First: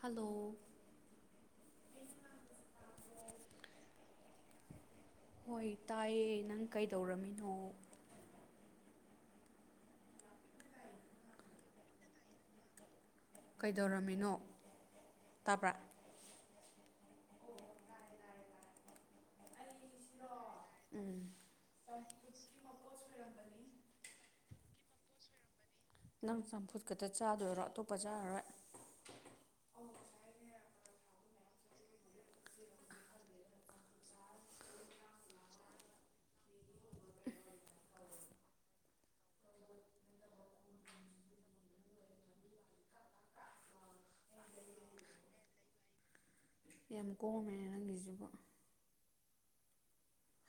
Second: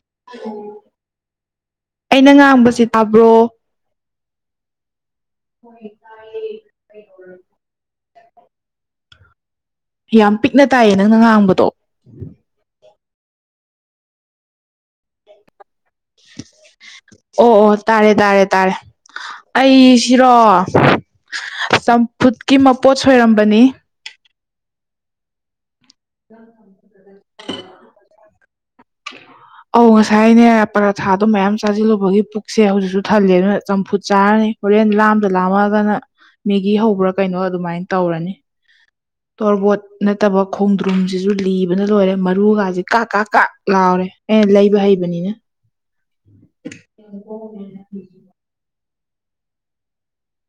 hello ꯑꯩꯅ ꯉꯥꯡꯕꯁꯦ ꯇꯥꯕ꯭ꯔꯣ ꯍꯣꯏ ꯇꯥꯏꯌꯦ ꯅꯪ ꯀꯩꯗꯧꯔꯝꯃꯤꯅꯣ ꯌꯥꯝ ꯄꯤꯛꯅ ꯇꯥꯏꯌꯦ ꯅꯪꯅ ꯉꯥꯡꯕꯗꯣ ꯀꯩꯗꯧꯔꯝꯃꯤꯅꯣ ꯇꯥꯕ꯭ꯔꯥ ꯑꯣ ꯑꯣ ꯇꯥꯔꯦ ꯇꯥꯔꯦ ꯇꯥꯔꯦ ꯑꯩꯁꯤꯔꯣ ꯎꯝ ꯆꯝꯐꯨꯠꯀꯤ ꯃꯄꯣꯠ ꯁꯣꯏꯔꯝꯕꯅꯤ ꯅꯪ ꯆꯝꯐꯨꯠ ꯈꯛꯇ ꯆꯥꯗꯣꯏꯔꯣ ꯑꯇꯣꯞꯄ ꯆꯥꯔꯔꯣꯏ ꯑꯧ ꯉꯁꯥꯏꯅꯦ ꯄꯔꯥꯊꯥꯗꯣ ꯃꯌꯥꯝ ꯆꯥꯖꯤꯜꯂꯨꯕꯒꯤ ꯄꯨꯛꯁꯦ ꯍꯧꯖꯤꯛꯁꯨ ꯊꯜꯂꯦ ꯑꯗꯨꯅ ꯆꯝꯐꯨꯠ ꯆꯥꯔꯅꯤ ꯍꯣꯔꯦꯟ ꯂꯥꯝꯗ ꯂꯥꯝꯃꯛꯑꯒꯅ ꯃꯦꯒꯤ ꯍꯧꯕ꯭ꯔꯥ ꯀꯩꯅꯣ ꯑꯗꯨꯃꯥꯏꯅ ꯇꯧꯔꯅꯤ ꯇꯣꯔꯕꯣꯠ ꯅꯠꯇꯕ ꯈꯣꯡꯗ꯭ꯔꯨꯝꯁꯤꯁꯨ ꯂꯤꯕꯅ ꯂꯣꯏꯔꯦ ꯃꯔꯨꯒꯥꯁꯦ ꯀꯥꯛ ꯀꯥꯛ ꯀꯥꯛ ꯂꯥꯎꯔꯦ ꯑꯩꯅꯥ ꯂꯩꯕ ꯍꯩꯕꯅꯤꯅ ꯌꯥꯝ ꯀꯣꯝꯃꯦꯅꯦ ꯅꯪꯒꯤꯖꯤꯕꯣ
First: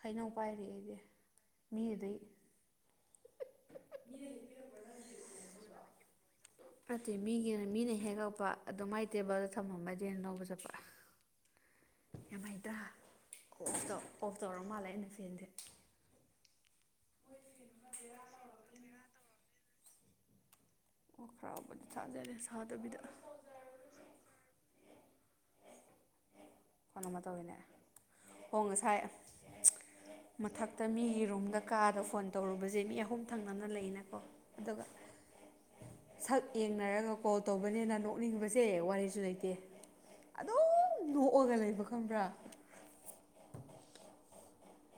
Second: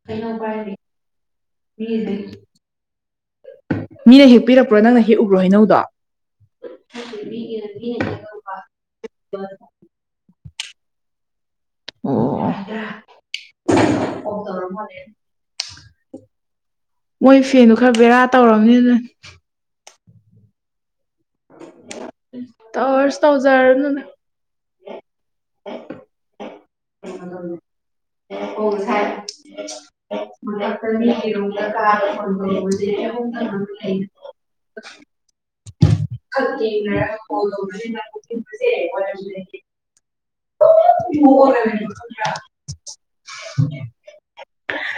[unintelligible] [unintelligible] ꯍꯩꯅꯧ ꯄꯥꯏꯔꯤ ꯑꯩꯗꯤ ꯃꯤꯗꯩ ꯃꯤꯅꯦ ꯍꯦꯄꯤꯔꯛꯄꯥ [unintelligible] ꯄꯔꯣ ꯅꯪꯅ ꯍꯦꯛ ꯎꯕ꯭ꯔꯣ ꯍꯩꯅꯧꯗꯣ ꯅꯠꯇꯦ ꯃꯤꯒꯤ ꯃꯤꯅ ꯍꯦꯛꯂꯛꯄ ꯑꯗꯨ ꯃꯥꯏ ꯇꯦꯕꯜꯗ ꯊꯝꯃꯝꯕ ꯗꯨꯒꯤ ꯑꯩꯅ ꯂꯧꯕ ꯆꯠꯄ ꯌꯥꯝ ꯍꯥꯏꯇ꯭ꯔꯥ ꯑꯣ ꯑꯣꯐ ꯇꯧꯔ ꯃꯥꯜꯂꯦ ꯑꯩꯅ ꯐꯦꯟꯁꯦ ꯃꯣꯏ ꯐꯦꯟꯗ‌ꯣ ꯈꯔ ꯕꯦꯔꯥ ꯇꯧꯔꯝꯅꯤ ꯑꯗꯨꯅꯅꯦ ꯑꯣꯛꯈꯔꯥꯎꯕꯗꯤ ꯆꯥꯖꯔꯦ ꯁꯥꯗꯕꯤꯗ [unintelligible] ꯀꯅ‌ꯣ ꯑꯃ ꯇꯧꯋꯤꯅꯦ ꯑꯣ ꯉꯁꯥꯏ ꯃꯊꯛꯇ [unintelligible] ꯃꯤꯒꯤ ꯔꯨꯝꯗ ꯀꯥꯗ ꯐꯣꯟ ꯇꯧꯔꯨꯕꯁꯦ ꯃꯤ ꯑꯍꯨꯝ ꯊꯪꯅꯅ [unintelligible] ꯂꯩꯅꯀꯣ ꯑꯗꯨꯒ ꯁꯛ [unintelligible] ꯌꯦꯡꯅꯔꯒ ꯀꯣꯜ ꯇꯧꯕꯅꯤꯅ [unintelligible] ꯑꯗꯨ [unintelligible]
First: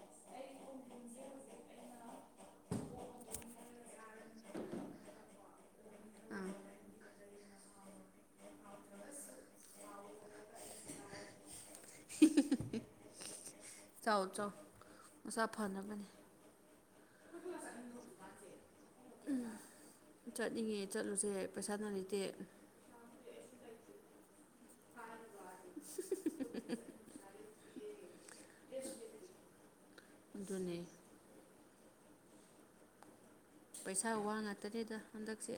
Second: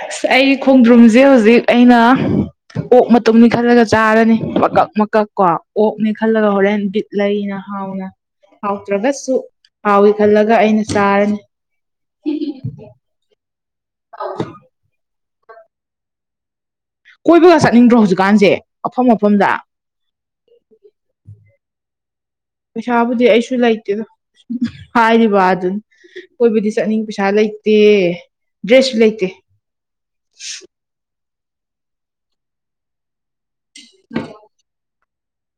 ꯑꯁ ꯑꯩꯒꯤ ꯈꯣꯡꯗ꯭ꯔꯨꯝꯁꯦ ꯍꯧꯖꯤꯛ ꯑꯩꯅ ꯑꯣꯛ ꯃꯇꯨꯝꯅꯤ ꯈꯜꯂꯒ ꯆꯥꯔꯅꯤ ꯃꯀꯛ ꯃꯀꯛ ꯀꯣ ꯑꯣꯛꯅꯤ ꯈꯜꯂꯒ ꯍꯣꯔꯦꯟ ꯕꯤꯠ ꯂꯩꯅ ꯍꯥꯎꯅ ꯍꯥꯎꯇ꯭ꯔꯒꯁꯨ ꯍꯥꯎꯋꯤ ꯈꯜꯂꯒ ꯑꯩꯅ ꯆꯥꯔꯅꯤ [unintelligible] ꯆꯥꯎ ꯆꯥꯎ ꯃꯁꯥ ꯐꯅꯕꯅꯦ ꯀꯣꯏꯕꯒ ꯆꯠꯅꯤꯡꯗ꯭ꯔꯣ ꯍꯧꯖꯤꯛꯀꯥꯟꯁꯦ ꯃꯐꯝ ꯃꯐꯝꯗ ꯆꯠꯅꯤꯡꯉꯦ ꯆꯠꯂꯨꯁꯦ ꯄꯩꯁꯥꯅ ꯂꯩꯇꯦ ꯄꯩꯁꯥꯕꯨꯗꯤ ꯑꯩꯁꯨ ꯂꯩꯇꯦꯗ ꯍꯥꯏꯔꯤꯕ ꯑꯗꯨꯅꯤ ꯀꯣꯏꯕꯗꯤ ꯆꯠꯅꯤꯡ ꯄꯩꯁꯥ ꯂꯩꯇꯦ ꯗ꯭ꯔꯦꯁꯁꯨ ꯂꯩꯇꯦ ꯑꯗꯨꯅꯦ ꯄꯩꯁꯥ ꯋꯥ ꯉꯥꯛꯇꯅꯦꯗ ꯍꯟꯗꯛꯁꯦ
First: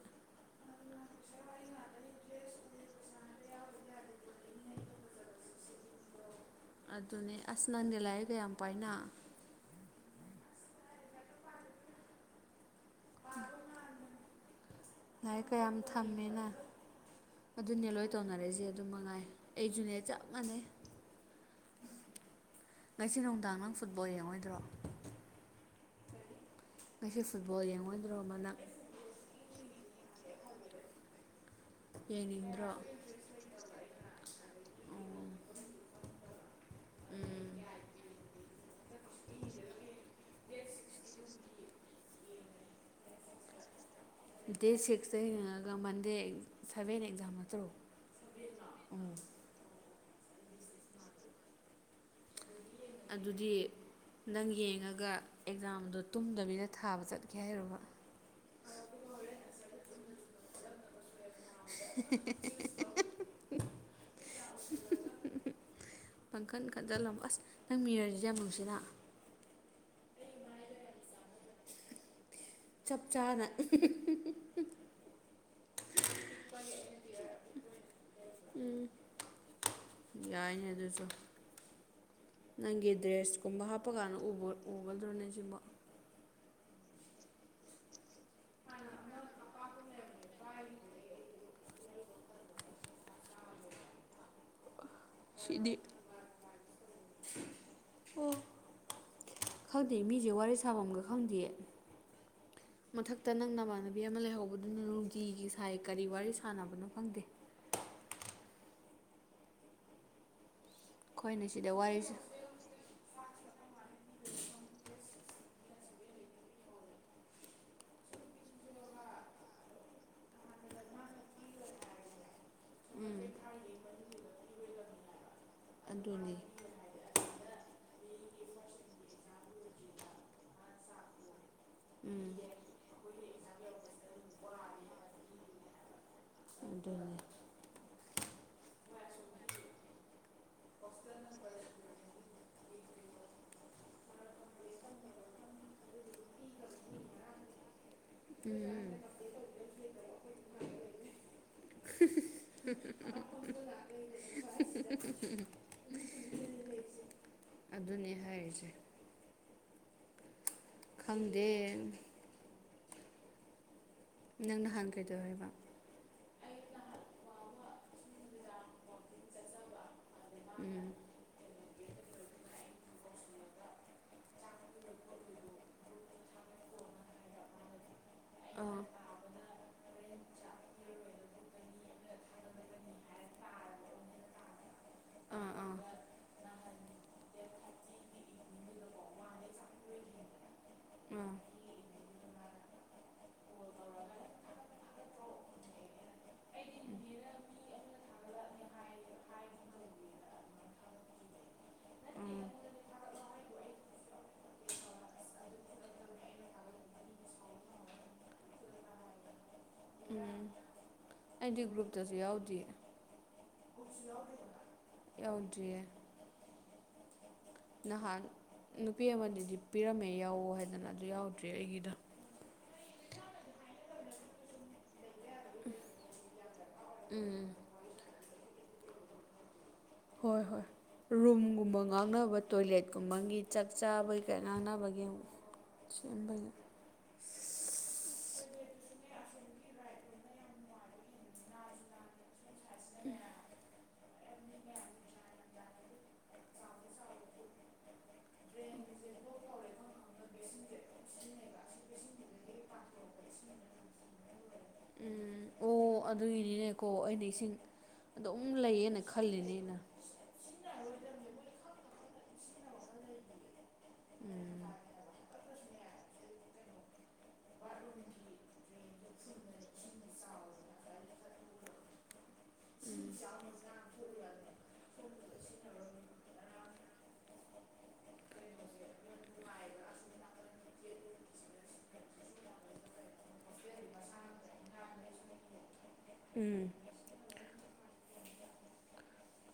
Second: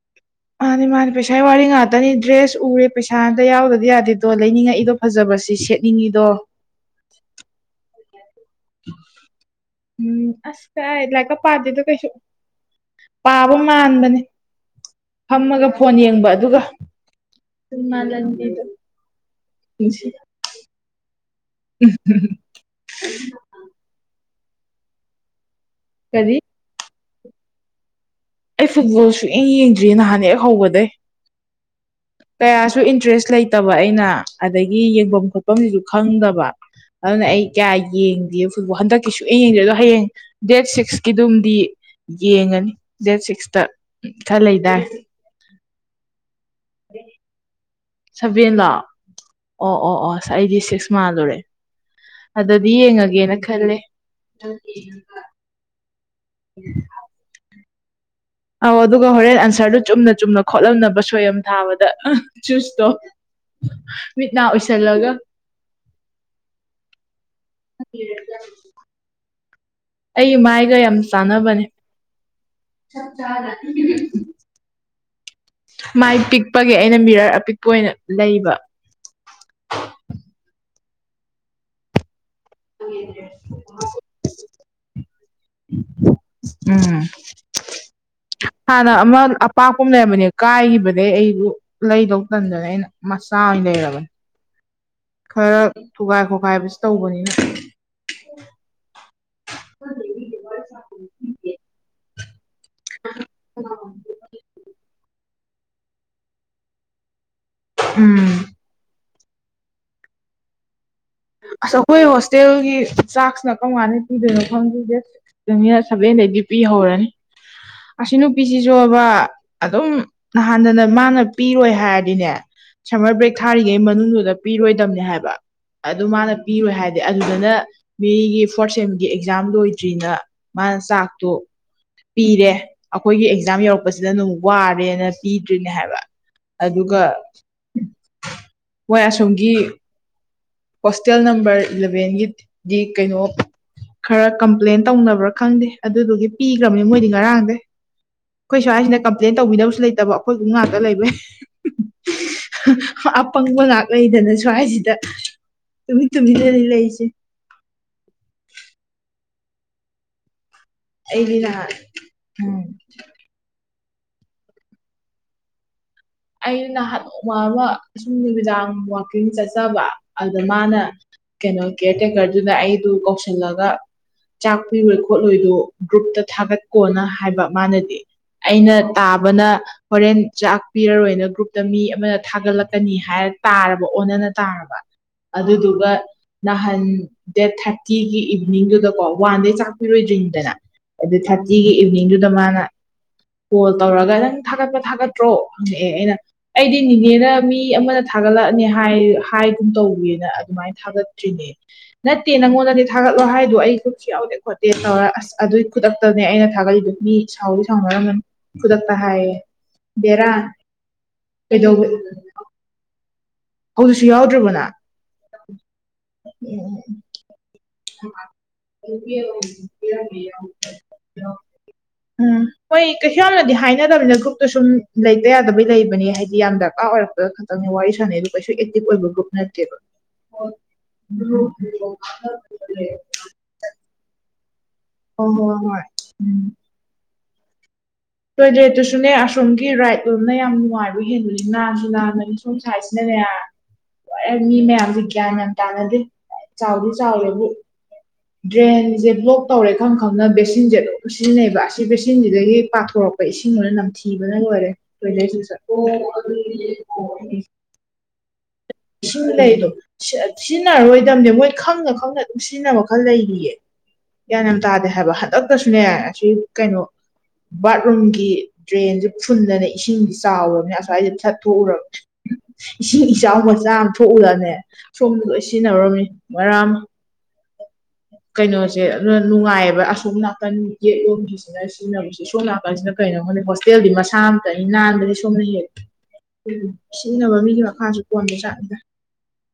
ꯃꯥꯅꯦ ꯃꯥꯅꯦ ꯄꯩꯁꯥꯏ ꯋꯥꯔꯤ ꯉꯥꯛꯇꯅꯤ ꯗ꯭ꯔꯦꯁ ꯎꯔꯦ ꯄꯩꯁꯥ ꯑꯝꯇ ꯌꯥꯎꯗ꯭ꯔꯗꯤ ꯌꯥꯗꯦꯗꯣ ꯂꯩꯅꯤꯡꯉꯛꯏꯗꯣ ꯐꯖꯕꯁꯤ ꯁꯦꯠꯅꯤꯡꯉꯤꯗꯣ ꯑꯗꯨꯅꯦ ꯑꯁ ꯅꯪꯗꯤ ꯂꯥꯏꯔꯤꯛꯀ ꯌꯥꯝ ꯄꯥꯏꯅ ꯎꯝ ꯑꯁ ꯀꯥꯏ ꯂꯥꯏꯔꯤꯛꯀ ꯄꯥꯗꯦꯗ ꯀꯩꯁꯨꯛ ꯄꯥꯕ ꯃꯥꯟꯕꯅꯦ ꯂꯥꯏꯔꯤꯛꯀ ꯐꯝꯃꯒ ꯌꯥꯝ ꯐꯣꯟ ꯌꯦꯡꯕ ꯊꯝꯃꯦꯅ ꯑꯗꯨꯒ ꯑꯗꯨꯅꯦ ꯂꯣꯏ ꯇꯧꯅꯔꯤꯛꯏꯁꯦ ꯑꯗꯨ ꯃꯉꯥꯏ ꯑꯩꯁꯨꯅꯦ ꯄꯨꯟꯁꯤ ꯆꯞ ꯃꯥꯟꯅꯩ [unintelligible] ꯉꯁꯤ ꯅꯨꯡꯗꯥꯡ ꯅꯪ ꯐꯨꯠꯕꯣꯜ ꯌꯦꯡꯉꯣꯏꯗ꯭ꯔꯣ ꯀꯔꯤ ꯉꯁꯤ ꯐꯨꯠꯕꯣꯜ ꯌꯦꯡꯉꯣꯏ ꯑꯩ ꯐꯨꯠꯕꯣꯜ ꯁꯨ ꯌꯦꯡ ꯌꯦꯡꯗ꯭ꯔꯤꯌꯦ ꯅꯍꯥꯟ ꯌꯦꯛ ꯍꯧꯕꯗꯩ ꯌꯦꯡꯅꯤꯡꯗ꯭ꯔꯣ ꯀꯌꯥꯁꯨ ꯏꯟꯇꯔꯦꯁ ꯂꯩ ꯇꯕ ꯑꯩꯅ ꯑꯗꯒꯤ ꯑꯣ ꯌꯦꯡꯕꯝ ꯈꯣꯠꯄꯝꯖꯤꯖꯨ ꯈꯪꯗꯕ ꯑꯗꯨꯅ ꯑꯩ ꯎꯝ ꯀꯌꯥ ꯌꯦꯡꯗꯦ ꯑꯗꯨꯕꯨ ꯍꯟꯗꯛꯀꯤ ꯁꯨꯌꯦꯡ ꯌꯦꯡꯗꯦ ꯑꯗꯣ ꯍꯌꯦꯡ ꯗꯦꯠ ꯁꯤꯛꯁꯀꯤꯗꯨꯝꯗꯤ ꯌꯦꯡꯉꯅꯤ ꯗꯦꯠ ꯁꯤꯛꯁꯇ ꯈꯔ ꯗꯦꯠ ꯂꯩꯗꯥꯏ ꯁꯤꯛꯁꯇ ꯌꯦꯡꯉꯒ ꯃꯟꯗꯦ ꯁꯚꯦꯟ ꯑꯦꯛꯖꯥꯝ ꯅꯠꯇ꯭ꯔꯣ ꯁꯚꯦꯟꯂꯣ ꯎꯝ ꯑꯣ ꯑꯣ ꯑꯣꯁ ꯑꯩꯗꯤ ꯁꯤꯛꯁ ꯃꯥꯜꯂꯨꯔꯦ ꯑꯗꯨꯗꯤ ꯌꯦꯡꯉꯒꯦꯅ ꯑꯗꯨꯗꯤ ꯈꯜꯂꯦ ꯅꯪ ꯌꯦꯡꯉꯒ ꯑꯦꯛꯖꯥꯝꯗꯣ ꯇꯨꯝꯗꯕꯤꯗ ꯊꯥꯕ ꯆꯠꯀꯦ ꯍꯥꯏꯔꯨꯕ ꯑꯧ ꯑꯗꯨꯒ ꯍꯣꯔꯦꯟ ꯑꯟꯁꯔꯗꯣ ꯆꯨꯝꯅ ꯆꯨꯝꯅ ꯈꯣꯠꯂꯝꯅꯕ ꯁꯣꯏꯌꯝ ꯊꯥꯕꯗ ꯑꯍ ꯆꯨꯁꯇꯣ ꯃꯤꯠ ꯅꯥ ꯎꯏꯁꯜꯂꯒ ꯄꯡꯈꯟ ꯈꯟꯖꯜꯂꯝꯃꯣ ꯑꯁ ꯅꯪ ꯃꯤꯔꯔꯖꯤꯖꯨ ꯌꯥꯝ ꯅꯨꯡꯁꯤꯅ ꯑꯩ ꯃꯥꯏꯒ ꯌꯥꯝ ꯆꯥꯟꯅꯕꯅꯦ ꯆꯞ ꯆꯥꯅ ꯃꯥꯏ ꯄꯤꯛꯄꯒꯤ ꯑꯩꯅ ꯃꯤꯔꯔ ꯑꯄꯤꯛꯄ ꯑꯣꯏꯅ ꯂꯩꯕ ꯎꯝ ꯌꯥꯏꯅꯦ ꯑꯗꯨꯁꯨ ꯅꯪꯒꯤ ꯗ꯭ꯔꯦꯁꯀꯨꯝꯕ ꯍꯥꯞꯄꯀꯥꯟꯗ ꯎꯕ ꯎꯒꯗ꯭ꯔꯣꯅꯦ ꯁꯤꯕꯣ ꯎꯝ ꯍꯥꯟꯅ ꯑꯃ ꯑꯄꯥꯛꯄꯝ ꯂꯩꯔꯝꯕꯅꯦ ꯀꯥꯏꯒꯤꯕ ꯗꯩꯩ ꯑꯩꯕꯨ ꯂꯩꯗꯧ ꯇꯟꯗꯅ ꯑꯩꯅ ꯃꯆꯥ ꯑꯣꯏꯅ ꯂꯩꯔꯕꯅꯦ ꯈꯔ ꯁꯤꯗꯤ ꯊꯨꯒꯥꯏ ꯈꯣꯈꯥꯏꯕꯁꯤ ꯇꯧꯕꯅꯤꯅ ꯑꯣ ꯈꯪꯗꯦ ꯃꯤꯁꯦ ꯋꯥꯔꯤ ꯁꯥꯐꯝꯒ ꯈꯪꯗꯦ ꯃꯊꯛꯇ ꯅꯪ ꯅꯃꯥꯟꯅꯕꯤ ꯑꯃ ꯂꯩꯍꯧꯕꯗꯨꯅ ꯅꯨꯡꯇꯤꯒꯤ ꯁꯥꯏ ꯀꯔꯤ ꯋꯥꯔꯤ ꯁꯥꯟꯅꯕꯅꯣ ꯈꯪꯗꯦ ꯎꯝ ꯑꯩꯈꯣꯏꯅ ꯁꯤꯗ ꯑꯁ ꯑꯩꯈꯣꯏ ꯋꯥꯔꯤꯁꯦ ꯍꯣꯁꯇꯦꯜꯒꯤ ꯆꯥꯛꯁꯤꯅ ꯀꯔꯝ ꯀꯥꯟꯗ ꯄꯤꯗꯣꯏꯅꯣ ꯈꯪꯗꯦ ꯗꯦꯠ ꯁꯤꯛꯁꯇꯩꯅ ꯁꯚꯦꯟꯗꯩꯗꯤ ꯄꯤ ꯍꯧꯔꯅꯤ ꯑꯁꯤ ꯅꯨꯄꯤꯁꯤꯁꯨꯕ ꯑꯗꯨꯝ ꯅꯍꯥꯟꯗꯅ ꯃꯥꯅ ꯄꯤꯔꯣꯏ ꯍꯥꯏꯔꯗꯤꯅꯦ ꯁꯝꯃꯔ ꯕ꯭ꯔꯦꯛ ꯊꯥꯔꯤꯉꯩ ꯃꯅꯨꯡꯗꯨꯗ ꯄꯤꯔꯣꯏꯗꯝꯅꯤ ꯍꯥꯏꯕ ꯑꯗꯨ ꯃꯥꯅ ꯑꯗꯨꯅꯤ ꯄꯤꯔꯣꯏ ꯍꯥꯏ ꯑꯗꯨꯗꯅ ꯃꯤꯒꯤ ꯐꯣꯔꯠ ꯁꯦꯝꯒꯤ ꯑꯦꯛꯖꯥꯝ ꯂꯣꯏꯗ꯭ꯔꯤꯅ ꯃꯥꯅ ꯆꯥꯛꯇꯣ ꯎꯝ ꯄꯤꯔꯦ ꯑꯩꯈꯣꯏꯒꯤ ꯑꯦꯛꯖꯥꯝ ꯌꯧꯔꯛꯄꯁꯤꯗꯅ ꯋꯥꯔꯦꯅ ꯄꯤꯗ꯭ꯔꯤꯅꯦ ꯍꯥꯏꯕ ꯑꯗꯨꯒ ꯑꯗꯨꯅꯤ ꯃꯣꯏ ꯑꯁꯣꯝꯒꯤ ꯍꯣꯁꯇꯦꯜ ꯅꯝꯕꯔ ꯏꯂꯚꯦꯟꯒꯤꯗꯤ ꯀꯩꯅꯣ ꯈꯔ ꯀꯝꯄ꯭ꯂꯦꯟ ꯇꯧꯅꯕ꯭ꯔꯥ ꯈꯪꯗꯦ ꯑꯗꯨꯗꯨꯒꯤ ꯄꯤꯈ꯭ꯔꯕꯅꯤ ꯃꯣꯏꯗꯤ ꯉꯔꯥꯡꯗꯩ ꯑꯩꯈꯣꯏ ꯁ꯭ꯋꯥꯏꯁꯤꯅ ꯀꯝꯄ꯭ꯂꯦꯟ ꯇꯧꯕꯤꯅꯕꯁꯨ ꯂꯩꯇꯕ ꯑꯩꯈꯣꯏꯒꯨꯝ ꯉꯥꯛꯇ ꯂꯩꯕꯩ ꯑꯄꯪꯕ ꯉꯥꯛ ꯂꯩꯗꯅ ꯁ꯭ꯋꯥꯏꯁꯤꯗ ꯇꯨꯃꯤꯟ ꯇꯨꯃꯤꯟꯅꯅꯦ ꯂꯩꯁꯦ ꯑꯗꯨꯅꯦ ꯍꯥꯏꯔꯤꯁꯦ ꯑꯩꯗꯤ ꯈꯪꯗꯦ ꯅꯍꯥꯟ ꯎꯝ ꯅꯪ ꯅꯍꯥꯟ ꯀꯩꯗꯧꯏ ꯍꯥꯏꯕ ꯑꯩ ꯅꯍꯥꯟ ꯅꯣꯡꯃ ꯑꯃ ꯁꯨꯝ ꯅꯨꯃꯤꯗꯥꯡ ꯋꯥꯀꯤꯡ ꯆꯠꯆꯕ ꯑꯗꯨꯗ ꯃꯥꯅ ꯎꯝ ꯀꯩꯅꯣ ꯀꯦꯌꯔ ꯇꯦꯀꯔꯗꯨꯅ ꯑꯩꯗꯨ ꯀꯧꯁꯤꯜꯂꯒ ꯆꯥꯛ ꯄꯤꯔꯣꯏ ꯈꯣꯠꯂꯣꯏꯗꯣ ꯒ꯭ꯔꯨꯞꯇ ꯊꯥꯒꯠꯀꯣꯅ ꯍꯥꯏꯕ ꯃꯥꯅꯗꯤ ꯑꯩꯅ ꯑꯥ ꯇꯥꯕꯅ ꯍꯣꯔꯦꯟ ꯆꯥꯛ ꯄꯤꯔꯔꯣꯏꯅ ꯒ꯭ꯔꯨꯞꯇ ꯃꯤ ꯑꯃꯅ ꯊꯥꯒꯠꯂꯛꯀꯅꯤ ꯍꯥꯏꯔ ꯇꯥꯔꯕ ꯑꯣꯟꯅꯅ ꯇꯥꯔꯕ ꯑꯥ ꯑꯥ ꯑꯗꯨꯗꯨꯒ ꯅꯍꯥꯟ ꯗꯦꯠ ꯊꯥꯔꯇꯤꯒꯤ ꯏꯚꯤꯅꯤꯡꯗꯨꯗꯀꯣ ꯋꯥꯟ ꯗꯦ ꯆꯥꯛꯄꯤꯔꯣꯏꯗ꯭ꯔꯤꯉꯗꯅ ꯑꯥ ꯑꯗꯨ ꯊꯥꯔꯇꯤꯒꯤ ꯏꯚꯤꯅꯤꯡꯗꯨꯗ ꯃꯥꯅ ꯀꯣꯜ ꯇꯧꯔꯒ ꯅꯪ ꯊꯥꯒꯠꯄ ꯊꯥꯒꯠꯇ꯭ꯔꯣ ꯅ ꯑꯩꯗꯤ ꯅꯦꯅꯦꯅ ꯃꯤ ꯑꯃꯅ ꯊꯥꯒꯠꯂꯛꯑꯅꯤ ꯍꯥꯏꯒꯨꯝ ꯇꯧꯋꯦꯅ ꯑꯗꯨꯃꯥꯏꯅ ꯊꯥꯒꯠꯇ꯭ꯔꯤꯅꯦ ꯅꯠꯇꯦ ꯅꯪꯉꯣꯟꯗꯗꯤ ꯊꯥꯒꯠꯂꯣ ꯍꯥꯏꯗꯣ ꯑꯩ ꯀꯨꯞꯁꯨ ꯌꯥꯎꯗꯦ ꯈꯣꯠꯇꯦ ꯇꯧꯔ ꯑꯁ ꯑꯗꯨꯏ ꯈꯨꯗꯛꯇꯅꯦ ꯑꯩꯅ ꯊꯥꯒꯠꯂꯤꯗꯨ ꯃꯤ ꯁꯥꯎꯗꯤ ꯁꯥꯎꯅꯔꯝꯒ ꯈꯨꯗꯛꯇ ꯍꯥꯏꯌꯦ ꯕꯦꯔꯥ ꯎꯝ ꯑꯩꯗꯤ ꯀꯩꯗꯧꯕ ꯒ꯭ꯔꯨꯞꯇꯁꯨ ꯌꯥꯎꯗꯦꯌꯦ ꯍꯧꯁꯨ ꯌꯥꯎꯗ꯭ꯔꯕꯅ ꯌꯥꯎꯗ꯭ꯔꯤꯌꯦ ꯎꯝ [inaudible] ꯅꯍꯥꯟ ꯅꯨꯄꯤ ꯑꯃꯗꯤꯗꯤ ꯄꯤꯔꯝꯃꯦ ꯌꯥꯎꯋ ꯍꯥꯏꯗꯅ ꯑꯗꯨ ꯌꯥꯎꯗ꯭ꯔꯤ ꯑꯩꯒꯤꯗ ꯎꯝ ꯍꯣꯏ ꯀꯩꯁꯨ ꯌꯥꯝꯅꯗꯤ ꯍꯥꯏꯅꯗꯕꯅꯤꯅ ꯒ꯭ꯔꯨꯞꯇꯨ ꯁꯨꯝ ꯂꯩꯇ ꯌꯥꯗꯕꯩ ꯂꯩꯕꯅꯦ ꯍꯥꯏꯗꯤ ꯌꯥꯝꯗ ꯑꯥ ꯑꯣꯏꯔꯛꯄ ꯈꯛꯇꯪꯅꯤ ꯋꯥꯔꯤ ꯁꯥꯟꯅꯩꯗꯣ ꯀꯩꯁꯨ ꯑꯦꯛꯇꯤꯚ ꯑꯣꯏꯕ ꯒ꯭ꯔꯨꯞ ꯅꯠꯇꯦꯕ ꯍꯣꯏ ꯍꯣꯏ ꯔꯨꯝꯒꯨꯝꯕ ꯍꯣꯏ ꯉꯥꯡꯅꯕ ꯇꯣꯏꯂꯦꯠꯀꯨꯝꯕꯒꯤ ꯆꯥꯛ ꯆꯥꯕꯩꯀ ꯉꯥꯡꯅꯕ ꯍꯣꯏ ꯍꯣꯏ ꯁꯤꯕ ꯎꯝ ꯇꯣꯏꯂꯦꯠꯇꯨꯁꯨꯅꯦ ꯑꯁꯣꯝꯒꯤ ꯔꯥꯏꯠ ꯂꯣꯕꯅ ꯌꯥꯝ ꯅꯨꯡꯉꯥꯏꯕ ꯌꯦꯦꯜꯂꯅꯤ ꯁꯨ ꯂꯥꯟꯅꯤ ꯁꯣꯝ ꯁꯥꯏꯠꯁꯤꯅꯅꯦ ꯍ ꯃꯤ ꯃꯌꯥꯝꯁꯦ ꯒ꯭ꯌꯥꯟ ꯌꯥꯝ ꯇꯥꯅꯗꯦ ꯆꯥꯎꯗꯤ ꯆꯥꯎꯋꯦꯕꯨ ꯗ꯭ꯔꯦꯟꯁꯦ ꯕ꯭ꯂꯣꯛ ꯇꯧꯔꯦ ꯈꯝ ꯈꯪꯅ ꯕꯦꯁꯤꯟꯁꯦ ꯑꯗꯨꯝ ꯁꯤꯖꯤꯟꯅꯩꯑꯕ ꯑꯁꯤ ꯕꯦꯁꯤꯟꯁꯤꯗꯒꯤ ꯄꯥꯊꯣꯔꯛꯄ ꯑꯩꯣꯏ ꯏꯁꯤꯡ ꯂꯅ ꯅꯝꯊꯤꯕꯅ ꯂꯣꯏꯔꯦ ꯎꯝ ꯇꯣꯏꯂꯦꯠꯁꯤꯁꯨ ꯑꯣ ꯑꯗꯨꯒꯤꯅꯤꯅꯦꯀꯣ ꯑꯩꯅ ꯏꯁꯤꯡ ꯑꯗꯨꯝ ꯂꯩꯌꯦ ꯏꯁꯤꯡ ꯂꯩꯗꯣ ꯁꯤꯖꯤꯟꯅꯔꯔꯣꯏꯗꯕꯅꯦ ꯃꯣꯏ ꯈꯪꯅ ꯈꯪꯅ ꯑꯗꯨꯝ ꯁꯤꯖꯤꯟꯅꯕ ꯈꯔ ꯂꯩꯔꯤꯌꯦ ꯒ꯭ꯟ ꯎꯝ ꯌꯥꯝ ꯇꯥꯗꯦ ꯍꯥꯏꯕ ꯍꯟꯗꯛꯇꯁꯨꯅꯦ ꯑꯁꯤ ꯀꯩꯅꯣ ꯕꯥꯠꯔꯨꯝꯒꯤ ꯗ꯭ꯔꯦꯟꯁꯦ ꯐꯨꯟꯗꯅ ꯏꯁꯤꯡ ꯁꯦ ꯆꯥꯎꯔꯕꯅꯤ ꯑꯁ꯭ꯋꯥꯏꯁꯦ ꯁꯠꯊꯣꯛꯎꯔ ꯏꯁꯤꯡ ꯏꯆꯥꯎ ꯃ [inaudible] ꯃꯖꯥ ꯌꯥꯝ ꯊꯣꯛꯎꯂꯅꯦ ꯁꯣꯝꯗ ꯂꯣꯏ ꯁꯤꯖꯤꯟꯅꯔꯝꯅꯤ ꯃꯔꯔꯥꯡ [unintelligible] ꯀꯩꯅꯣꯁꯦ ꯑꯗꯨꯅ ꯅꯨꯡꯉꯥꯏꯌꯦꯕ ꯑꯁꯣꯝ ꯅꯥꯀꯟ ꯌꯦꯠ ꯂꯣꯝꯁꯤꯁꯦ ꯁꯤ ꯑꯩ ꯁꯤꯖꯤꯟꯅꯕꯕꯁꯤ ꯁꯣꯝ ꯅꯥꯀꯥꯟꯁꯤꯅ ꯀꯩꯅꯣ ꯍꯥꯏꯗ ꯍꯣꯁꯇꯦꯜꯗꯤ ꯃꯁꯥ ꯑꯝꯇꯅꯤ ꯑꯩ ꯅꯥꯟꯕꯗꯤ ꯁꯣꯝꯅ ꯍꯦꯜꯂꯦ ꯎ ꯎꯝ ꯁꯤꯖꯤꯟꯅꯕ ꯃꯤꯒꯤ ꯃꯈꯥꯁꯨ ꯀꯣꯟꯕ ꯆꯠꯅꯤꯗ꯭ꯔ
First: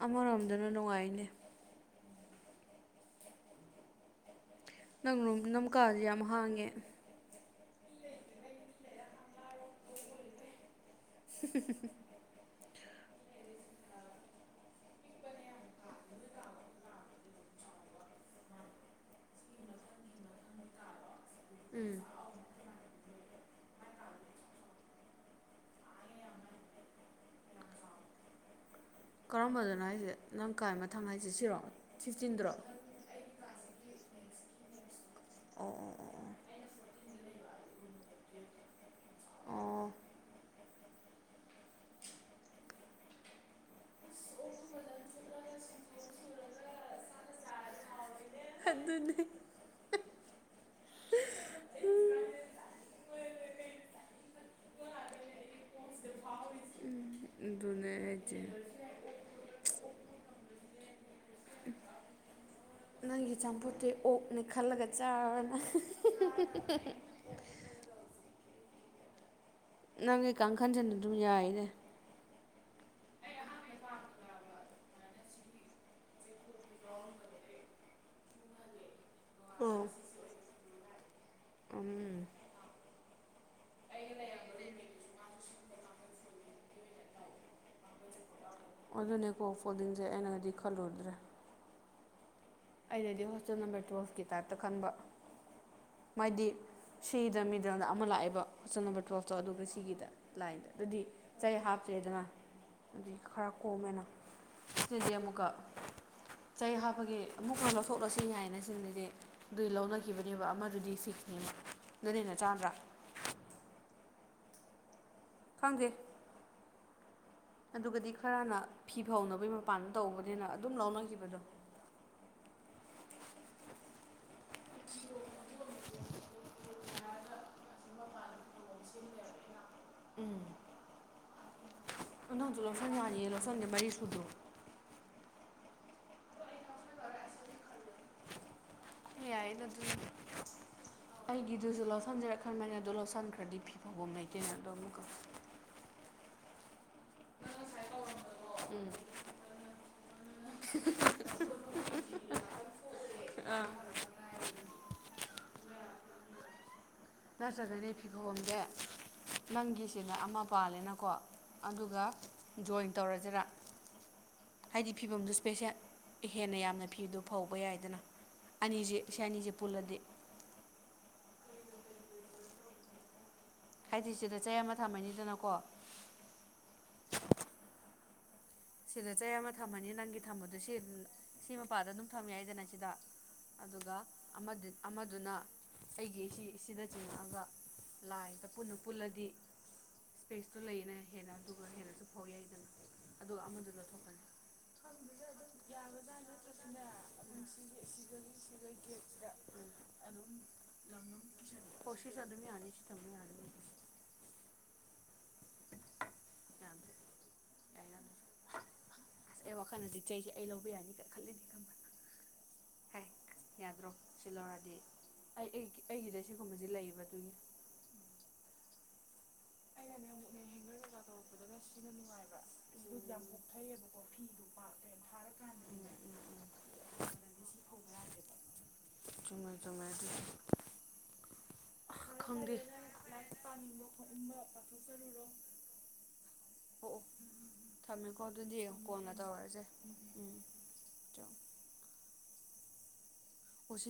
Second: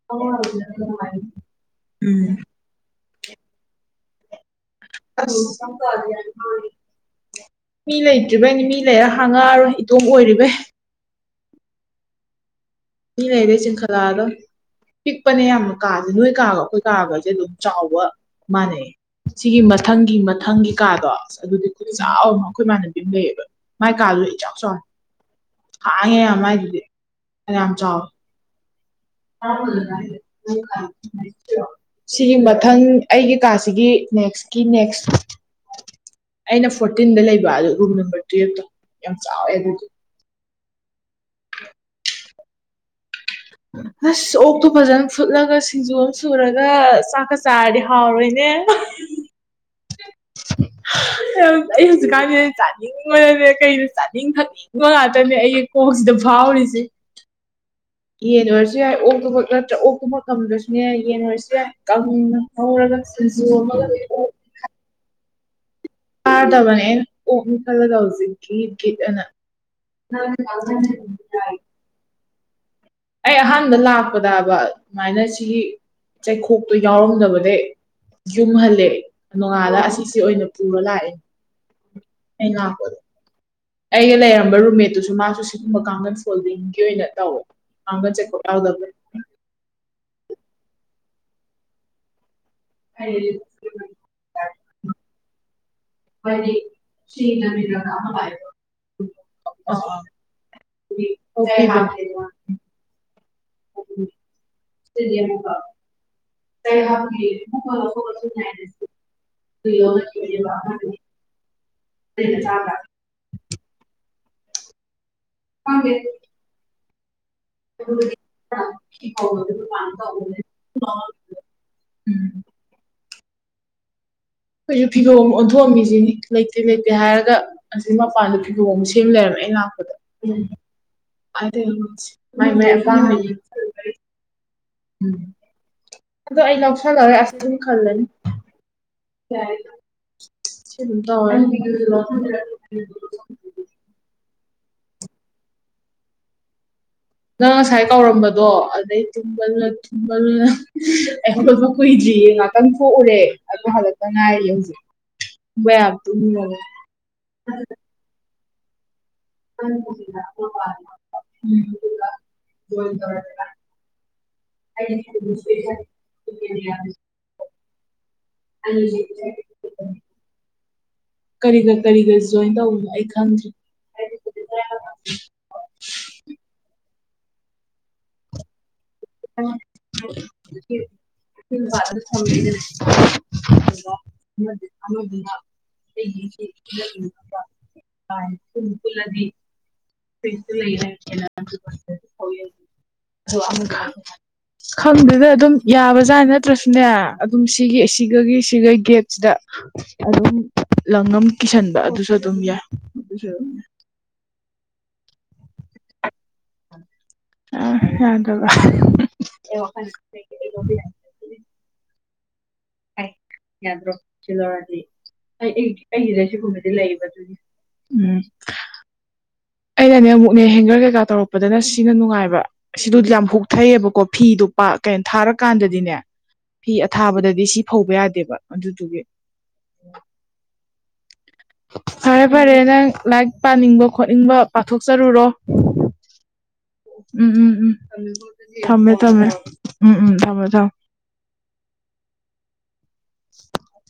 ꯑꯃꯔꯣꯝꯗꯅ ꯅꯨꯡꯉꯥꯏꯅꯤ ꯎꯝ ꯅꯪꯣꯝ ꯑꯁ ꯅꯝꯀꯥꯥꯁꯦ ꯌꯥꯝ ꯍꯥꯡꯉꯦ ꯃꯤ ꯂꯩꯇ꯭ꯔꯤꯕꯩꯅꯤ ꯃꯤ ꯂꯩꯔ ꯍꯥꯡꯉꯛꯑꯔꯣꯏ ꯏꯇꯣꯝ ꯑꯣꯏꯔꯤꯕꯩ ꯍ ꯃꯤ ꯂꯩꯔꯦ ꯆꯤꯡꯈꯠꯂꯛꯑꯗꯣ ꯄꯤꯛꯄꯅꯦ ꯌꯥꯝꯅ ꯀꯥꯁꯦ ꯅꯣꯏ ꯀꯥꯒ ꯑꯩꯈꯣꯏ ꯀꯥꯒꯁꯦ ꯑꯗꯨꯝ ꯆꯥꯎꯕ ꯃꯥꯟꯅꯩ ꯁꯤꯒꯤ ꯃꯊꯪꯒꯤ ꯃꯊꯪꯒꯤ ꯀꯥꯗꯣ ꯑꯗꯨꯗꯤ ꯎꯝ ꯈꯨꯆꯧ ꯑꯩꯈꯣꯏ ꯏꯃꯥꯟꯅꯕꯤ ꯑꯃ ꯂꯩꯌꯦꯕ ꯃꯥꯏ ꯀꯥꯗꯨꯅ ꯑꯆꯧ ꯆꯥꯎꯥꯎ ꯍꯥꯡꯉꯦ ꯃꯥꯏꯗꯨꯗꯤ ꯂꯝ ꯆꯥꯎ [inaudible] ꯀꯔꯝꯕꯗꯅꯣ ꯍꯥꯏꯁꯦ ꯅꯪ ꯀꯥꯏ ꯃꯊꯪ ꯍꯥꯏꯁꯦ ꯁꯤꯔꯣ ꯁꯤꯒꯤ ꯐꯤꯐꯇꯤꯟꯗꯨꯔꯣ ꯃꯊꯪ ꯑꯩꯒꯤ ꯀꯥꯁꯤꯒꯤ ꯅꯦꯛꯁꯀꯤ ꯅꯦꯛꯁ ꯑꯣ ꯑꯣ ꯑꯩꯅ ꯐꯣꯔꯇꯤꯟꯗ ꯂꯩꯕ ꯑꯗꯨ ꯔꯨꯝꯜ ꯅꯝꯕꯔ ꯇꯨꯋꯜꯐꯇꯣ ꯌꯥꯝ ꯆꯥꯎꯋꯦ ꯑꯗꯨꯗꯤ ꯑꯣ ꯑꯣ ꯎ ꯑꯁ ꯑꯣꯛꯇꯣ ꯐꯖꯅ ꯐꯨꯠꯂꯒ ꯁꯤꯡꯖꯨ ꯑꯃ ꯁꯨꯔꯒ ꯆꯥꯛꯀ ꯆꯥꯔꯗꯤ ꯍꯥꯎꯔꯣꯏꯅꯦ ꯎꯝ ꯑꯗꯨꯅꯦ ꯑꯩ ꯍꯧꯖꯤꯛꯀꯥꯟꯁ ꯆꯥꯅꯤꯡꯉꯉꯔꯗꯤ ꯀꯩꯁꯨ ꯆꯥꯅꯤꯡ ꯈꯜꯂꯤ ꯍꯣꯏ ꯉꯥꯛꯇꯅꯦ ꯑꯩ ꯀꯣꯛꯁꯤꯗ ꯐꯥꯎꯔꯤꯁꯦ ꯑꯗꯨꯅꯦ ꯍꯥꯏꯖꯦ ꯌꯦꯟ ꯑꯣꯏꯔꯁꯨ ꯌꯥꯏ ꯑꯣꯛꯛꯇꯕꯛ ꯅꯠꯇ꯭ꯔ ꯑꯣꯛꯀꯨꯝꯕ ꯉꯝꯗ꯭ꯔꯁꯨꯅꯦ ꯌꯥꯏ ꯌꯦꯟ ꯑꯣꯏꯔꯁꯨ ꯌꯥꯏ ꯀꯥꯡꯅ ꯍꯧꯔꯒ ꯅꯪꯒꯤ ꯆꯝꯐꯨꯠꯇꯤ ꯑꯣꯛꯅꯦ ꯈꯜꯂꯒ ꯆꯥꯔꯅ ꯆꯥꯗꯕꯅꯦ ꯑꯅꯥ ꯑꯣꯛꯅ ꯈꯜꯂꯒ ꯍꯧꯖꯤꯛ ꯒꯤ ꯒꯤꯠ ꯑꯅ ꯅꯪꯗꯤ ꯀꯥꯡꯈꯟꯁꯤꯟ ꯑꯗꯨꯝ ꯌꯥꯏꯅꯦ ꯑꯩ ꯑꯍꯥꯟꯕ ꯂꯥꯛꯄꯗꯕ ꯑꯗꯨꯃꯥꯏꯅ ꯁꯤꯒꯤ ꯆꯩꯈꯣꯛꯇꯣ ꯌꯥꯎꯔꯝꯗꯕꯅꯦ ꯌꯨꯝ ꯍꯜꯂꯦ ꯅꯣꯡꯉꯥꯜꯂ ꯑꯣ ꯑꯁꯤꯁꯦ ꯑꯣꯏꯅ ꯄꯨꯔ ꯂꯥꯛꯑꯦꯅꯦ ꯎꯝ ꯑꯩꯅ ꯑꯩꯒ ꯂꯩꯔꯝꯕ ꯔꯨꯝꯃꯦꯠꯇꯨꯁꯨ ꯃꯥꯁꯨ ꯁꯤꯒꯨꯝꯕ ꯀꯥꯡꯒꯟ ꯐꯣꯜꯗꯤꯡꯒꯤ ꯑꯣꯏꯅ ꯇꯧꯋꯦ ꯀꯥꯡꯒꯟ ꯆꯩꯀꯣꯛ ꯌꯥꯎꯗꯕ ꯑꯗꯨꯅꯦꯀꯣ ꯐꯣꯗꯤꯡꯁꯦ ꯑꯩꯅꯒꯗꯤ ꯈꯜꯂꯨꯗ꯭ꯔꯦ ꯑꯩꯅꯗꯤ ꯍꯣꯁꯇꯦꯜ ꯅꯝꯕꯔ ꯇꯨꯋꯜꯐꯀꯤ ꯇꯥꯏꯞꯇ ꯈꯟꯕ ꯍ [inaudible] ꯗꯤ ꯁꯤꯗ ꯃꯤꯗꯜꯗ ꯑꯃ ꯂꯥꯛꯑꯦꯕ ꯀꯣꯏꯁꯟ ꯅꯝꯕꯔ ꯇꯨꯋꯜꯐꯇꯣ ꯑꯗꯨꯒ ꯁꯤꯒꯤꯗ ꯂꯥꯏꯟꯗ ꯑꯗꯨꯗꯤ ꯆꯩ ꯐꯤꯕꯝ ꯍꯥꯞꯇꯦꯗꯅ ꯑꯗꯨꯗꯤ ꯈꯔ ꯀꯣꯝꯃꯦꯅ ꯁꯤꯗꯗꯤ ꯑꯃꯨꯛꯀ ꯆꯍꯤ ꯍꯥꯞꯄꯒꯤ ꯃꯨꯛ ꯂꯕ ꯁꯣꯛꯠꯂꯁꯤ ꯍꯥꯏꯅ ꯁꯤꯁꯤꯡꯅꯗꯤ ꯑꯗꯨꯏ ꯂꯧꯅꯈꯤꯕꯅꯦꯕ ꯑꯃꯗꯨꯗꯤ ꯐꯤꯛꯁꯅꯦꯕ ꯑꯗꯨꯅꯦꯟꯅ ꯆꯥꯗ꯭ꯔꯥ ꯈꯪꯗꯦ ꯑꯗꯨꯒꯗꯤ ꯈꯔꯅ ꯐꯤ ꯐꯧꯅꯕꯒꯤ ꯃꯄꯥꯟꯗ ꯇꯧꯕꯅꯦꯅ ꯑꯗꯨꯝ ꯂꯧꯅꯈꯤꯕꯗꯣ ꯎꯝ ꯀꯩꯁꯨ ꯊꯤꯒ ꯊꯣꯝꯒꯤꯁꯤ ꯂꯩꯇꯦ ꯂꯩꯇꯦ ꯍꯥꯏꯔꯒ ꯑꯁꯤ ꯃꯄꯥꯟꯗ ꯐꯤꯒꯣ ꯑꯃ ꯁꯦꯝ ꯂꯩꯔꯔꯕꯅꯦ ꯑꯩ ꯂꯥꯛꯄꯗ ꯎꯝ ꯑꯗꯨꯗꯣ ꯅꯪꯁꯨ ꯂꯧꯁꯟ ꯋꯥꯅꯤꯌꯦ ꯂꯧꯁꯟꯗꯦ ꯃꯔꯤ ꯁꯨꯗ꯭ꯔꯣ ꯎꯝ ꯑꯗꯣ ꯑꯩ ꯂꯧꯁꯂꯔꯦ ꯑꯁ ꯑꯗꯨꯝ ꯈꯜꯂꯅꯤ ꯌꯥꯏꯗ ꯑꯗꯨ ꯁꯤ ꯑꯗꯨꯝ ꯇꯧꯔꯅꯤ ꯑꯩꯒꯤꯗꯨꯁꯨ ꯂꯧꯁꯟꯖꯔꯛꯈ꯭ꯔꯕꯅꯦ ꯑꯗꯣ ꯂꯧꯁꯟꯈ꯭ꯔꯗꯤ ꯐꯤ ꯐꯥꯎꯕꯝ ꯂꯩꯇꯦꯅ ꯑꯗꯣ ꯑꯃꯨꯛꯀꯣ ꯅꯪ ꯉꯁꯥꯏ ꯀꯧꯔꯝꯕꯗꯣ ꯑꯗꯩ ꯊꯨꯝꯕ ꯑꯩ ꯍꯧꯗꯄ ꯀꯨꯏꯗ꯭ꯔꯤꯌꯦ ꯉꯥꯛꯇꯪ ꯊꯣꯛꯎꯔꯦ ꯑꯗꯨꯣ ꯍꯜꯗꯛ ꯥꯏ ꯍꯧꯖꯤꯇ ꯅꯆꯒꯅꯦ ꯐꯤꯒꯣꯝꯗꯦ ꯅꯪꯒꯤꯁꯤꯗ ꯑꯃ ꯄꯥꯜꯂꯦꯅꯀꯣ ꯑꯗꯨꯒ ꯖꯣꯏꯟ ꯇꯧꯔꯁꯤꯔꯥ ꯍꯥꯏꯗꯤ ꯐꯤꯕꯝꯗꯨ ꯁꯄꯦꯁꯦ ꯍꯦꯟꯅ ꯌꯥꯝꯅ ꯐꯤꯕꯗꯣ ꯐꯧꯕ ꯌꯥꯏꯗꯅ ꯑꯅꯤꯖꯦ ꯁꯅꯤꯖꯦ ꯄꯨꯂꯗꯦ ꯀꯔꯤꯒ ꯀꯔꯤꯒ ꯖꯣꯏꯟ ꯇꯧꯕꯅꯣ ꯑꯩ ꯈꯪꯗ꯭ꯔꯦ ꯍꯥꯏꯗꯤ ꯁꯤꯗ ꯆꯩ ꯑꯃ ꯊꯝꯃꯅꯤꯗꯅꯀꯣ ꯁꯤꯗ ꯆꯩ ꯑꯃ ꯊꯝꯃꯅꯤ ꯅꯪꯒꯤ ꯊꯝꯕꯗꯣ ꯁꯤ ꯁꯤ ꯃꯄꯥꯗ ꯑꯗꯨꯝ ꯊꯝꯃꯦ ꯍꯥꯏꯗꯅ ꯁꯤꯗ ꯑꯗꯨꯒ ꯑꯃꯗꯨꯅ ꯑꯩꯒꯤꯁꯤꯗ ꯆꯤꯡꯉꯛꯑꯒ ꯂꯥꯏꯗ ꯄꯨꯟꯅ ꯄꯨꯜꯂꯗꯤ ꯏꯁꯄꯦꯁꯇꯣ ꯂꯩꯌꯦꯅ ꯍꯦꯟꯅ ꯑꯗꯨꯒ ꯍꯦꯟꯅꯁꯨ ꯐꯥꯎ ꯌꯥꯏꯗꯅ ꯑꯗꯨꯒ ꯑꯃꯗꯨ ꯂꯧꯊꯣꯛ [inaudible] ꯈꯪꯗꯗ ꯑꯗꯨꯝ ꯌꯥꯕꯖꯥꯠ ꯅꯠꯇ꯭ꯔꯁꯨꯅꯦ ꯑꯗꯨꯝ ꯁꯤꯒꯤ ꯁꯤꯒꯒꯤ ꯁꯤꯒ ꯒꯦꯠꯁꯤꯗ ꯑꯗꯨ ꯑꯗꯨꯁꯨ ꯀꯣꯁꯤꯁ ꯑꯗꯨ ꯑꯗꯨꯝ ꯌꯥꯏ ꯑꯁꯤ ꯑꯗꯨꯁꯨ ꯊꯧꯅꯤ [inaudible] ꯑ ꯌꯥ ꯑꯗꯨꯒ ꯑꯩ ꯋꯥꯈꯜꯗꯗꯤ ꯆꯩꯒꯦ ꯑꯩ ꯂꯧꯕ ꯌꯥꯅꯤ ꯈꯜꯂꯤꯅꯤ ꯈꯟꯕꯅꯤ ꯌꯥꯗ꯭ꯔꯣ ꯁꯤ ꯂꯧꯔꯗꯤ ꯑꯩ ꯑꯩꯒꯤꯗ ꯁꯤꯒꯨꯝꯕꯗꯤ ꯂꯩꯕ ꯑꯗꯨꯒꯤ ꯎꯝ ꯑꯩꯅꯅꯦ ꯑꯃꯨꯛꯅꯦ ꯍꯦꯡꯒꯔ ꯀꯩꯀꯥ ꯇꯧꯔꯛꯄꯗꯅ ꯁꯤꯅ ꯅꯨꯡꯉꯥꯏꯕ ꯁꯤꯗ ꯌꯥꯝ ꯍꯨꯛꯊꯩꯑꯕꯀꯣ ꯐꯤꯗꯨ ꯀꯩꯅꯣ ꯊꯥꯔꯀꯥꯟꯗꯗꯤꯅꯦ ꯐꯤ ꯑꯊꯥꯕꯗꯗꯤ ꯁꯤ ꯐꯧꯕ ꯌꯥꯗꯦꯕ ꯑꯗꯨꯗꯨꯒꯤ ꯇꯣꯃꯦꯇꯣ ꯐꯔꯦ ꯐꯔꯦ ꯅꯪ ꯂꯥꯏꯔꯤꯛ ꯄꯥꯅꯤꯡꯕ ꯈꯣꯠꯅꯤꯡꯕ ꯄꯥꯊꯣꯛꯆꯔꯨꯔꯣ ꯑꯣ ꯑꯣ ꯎꯝ ꯎꯝ ꯎꯝ ꯊꯝꯃꯦꯀꯣ ꯑꯗꯨꯗꯤ ꯊꯝꯃꯦ ꯀꯣꯟꯅ ꯊꯝꯃꯦ ꯎꯝ ꯎꯝ ꯊꯝꯃꯦ ꯊꯃꯦ ꯠꯇ ꯑꯣ ꯁꯤ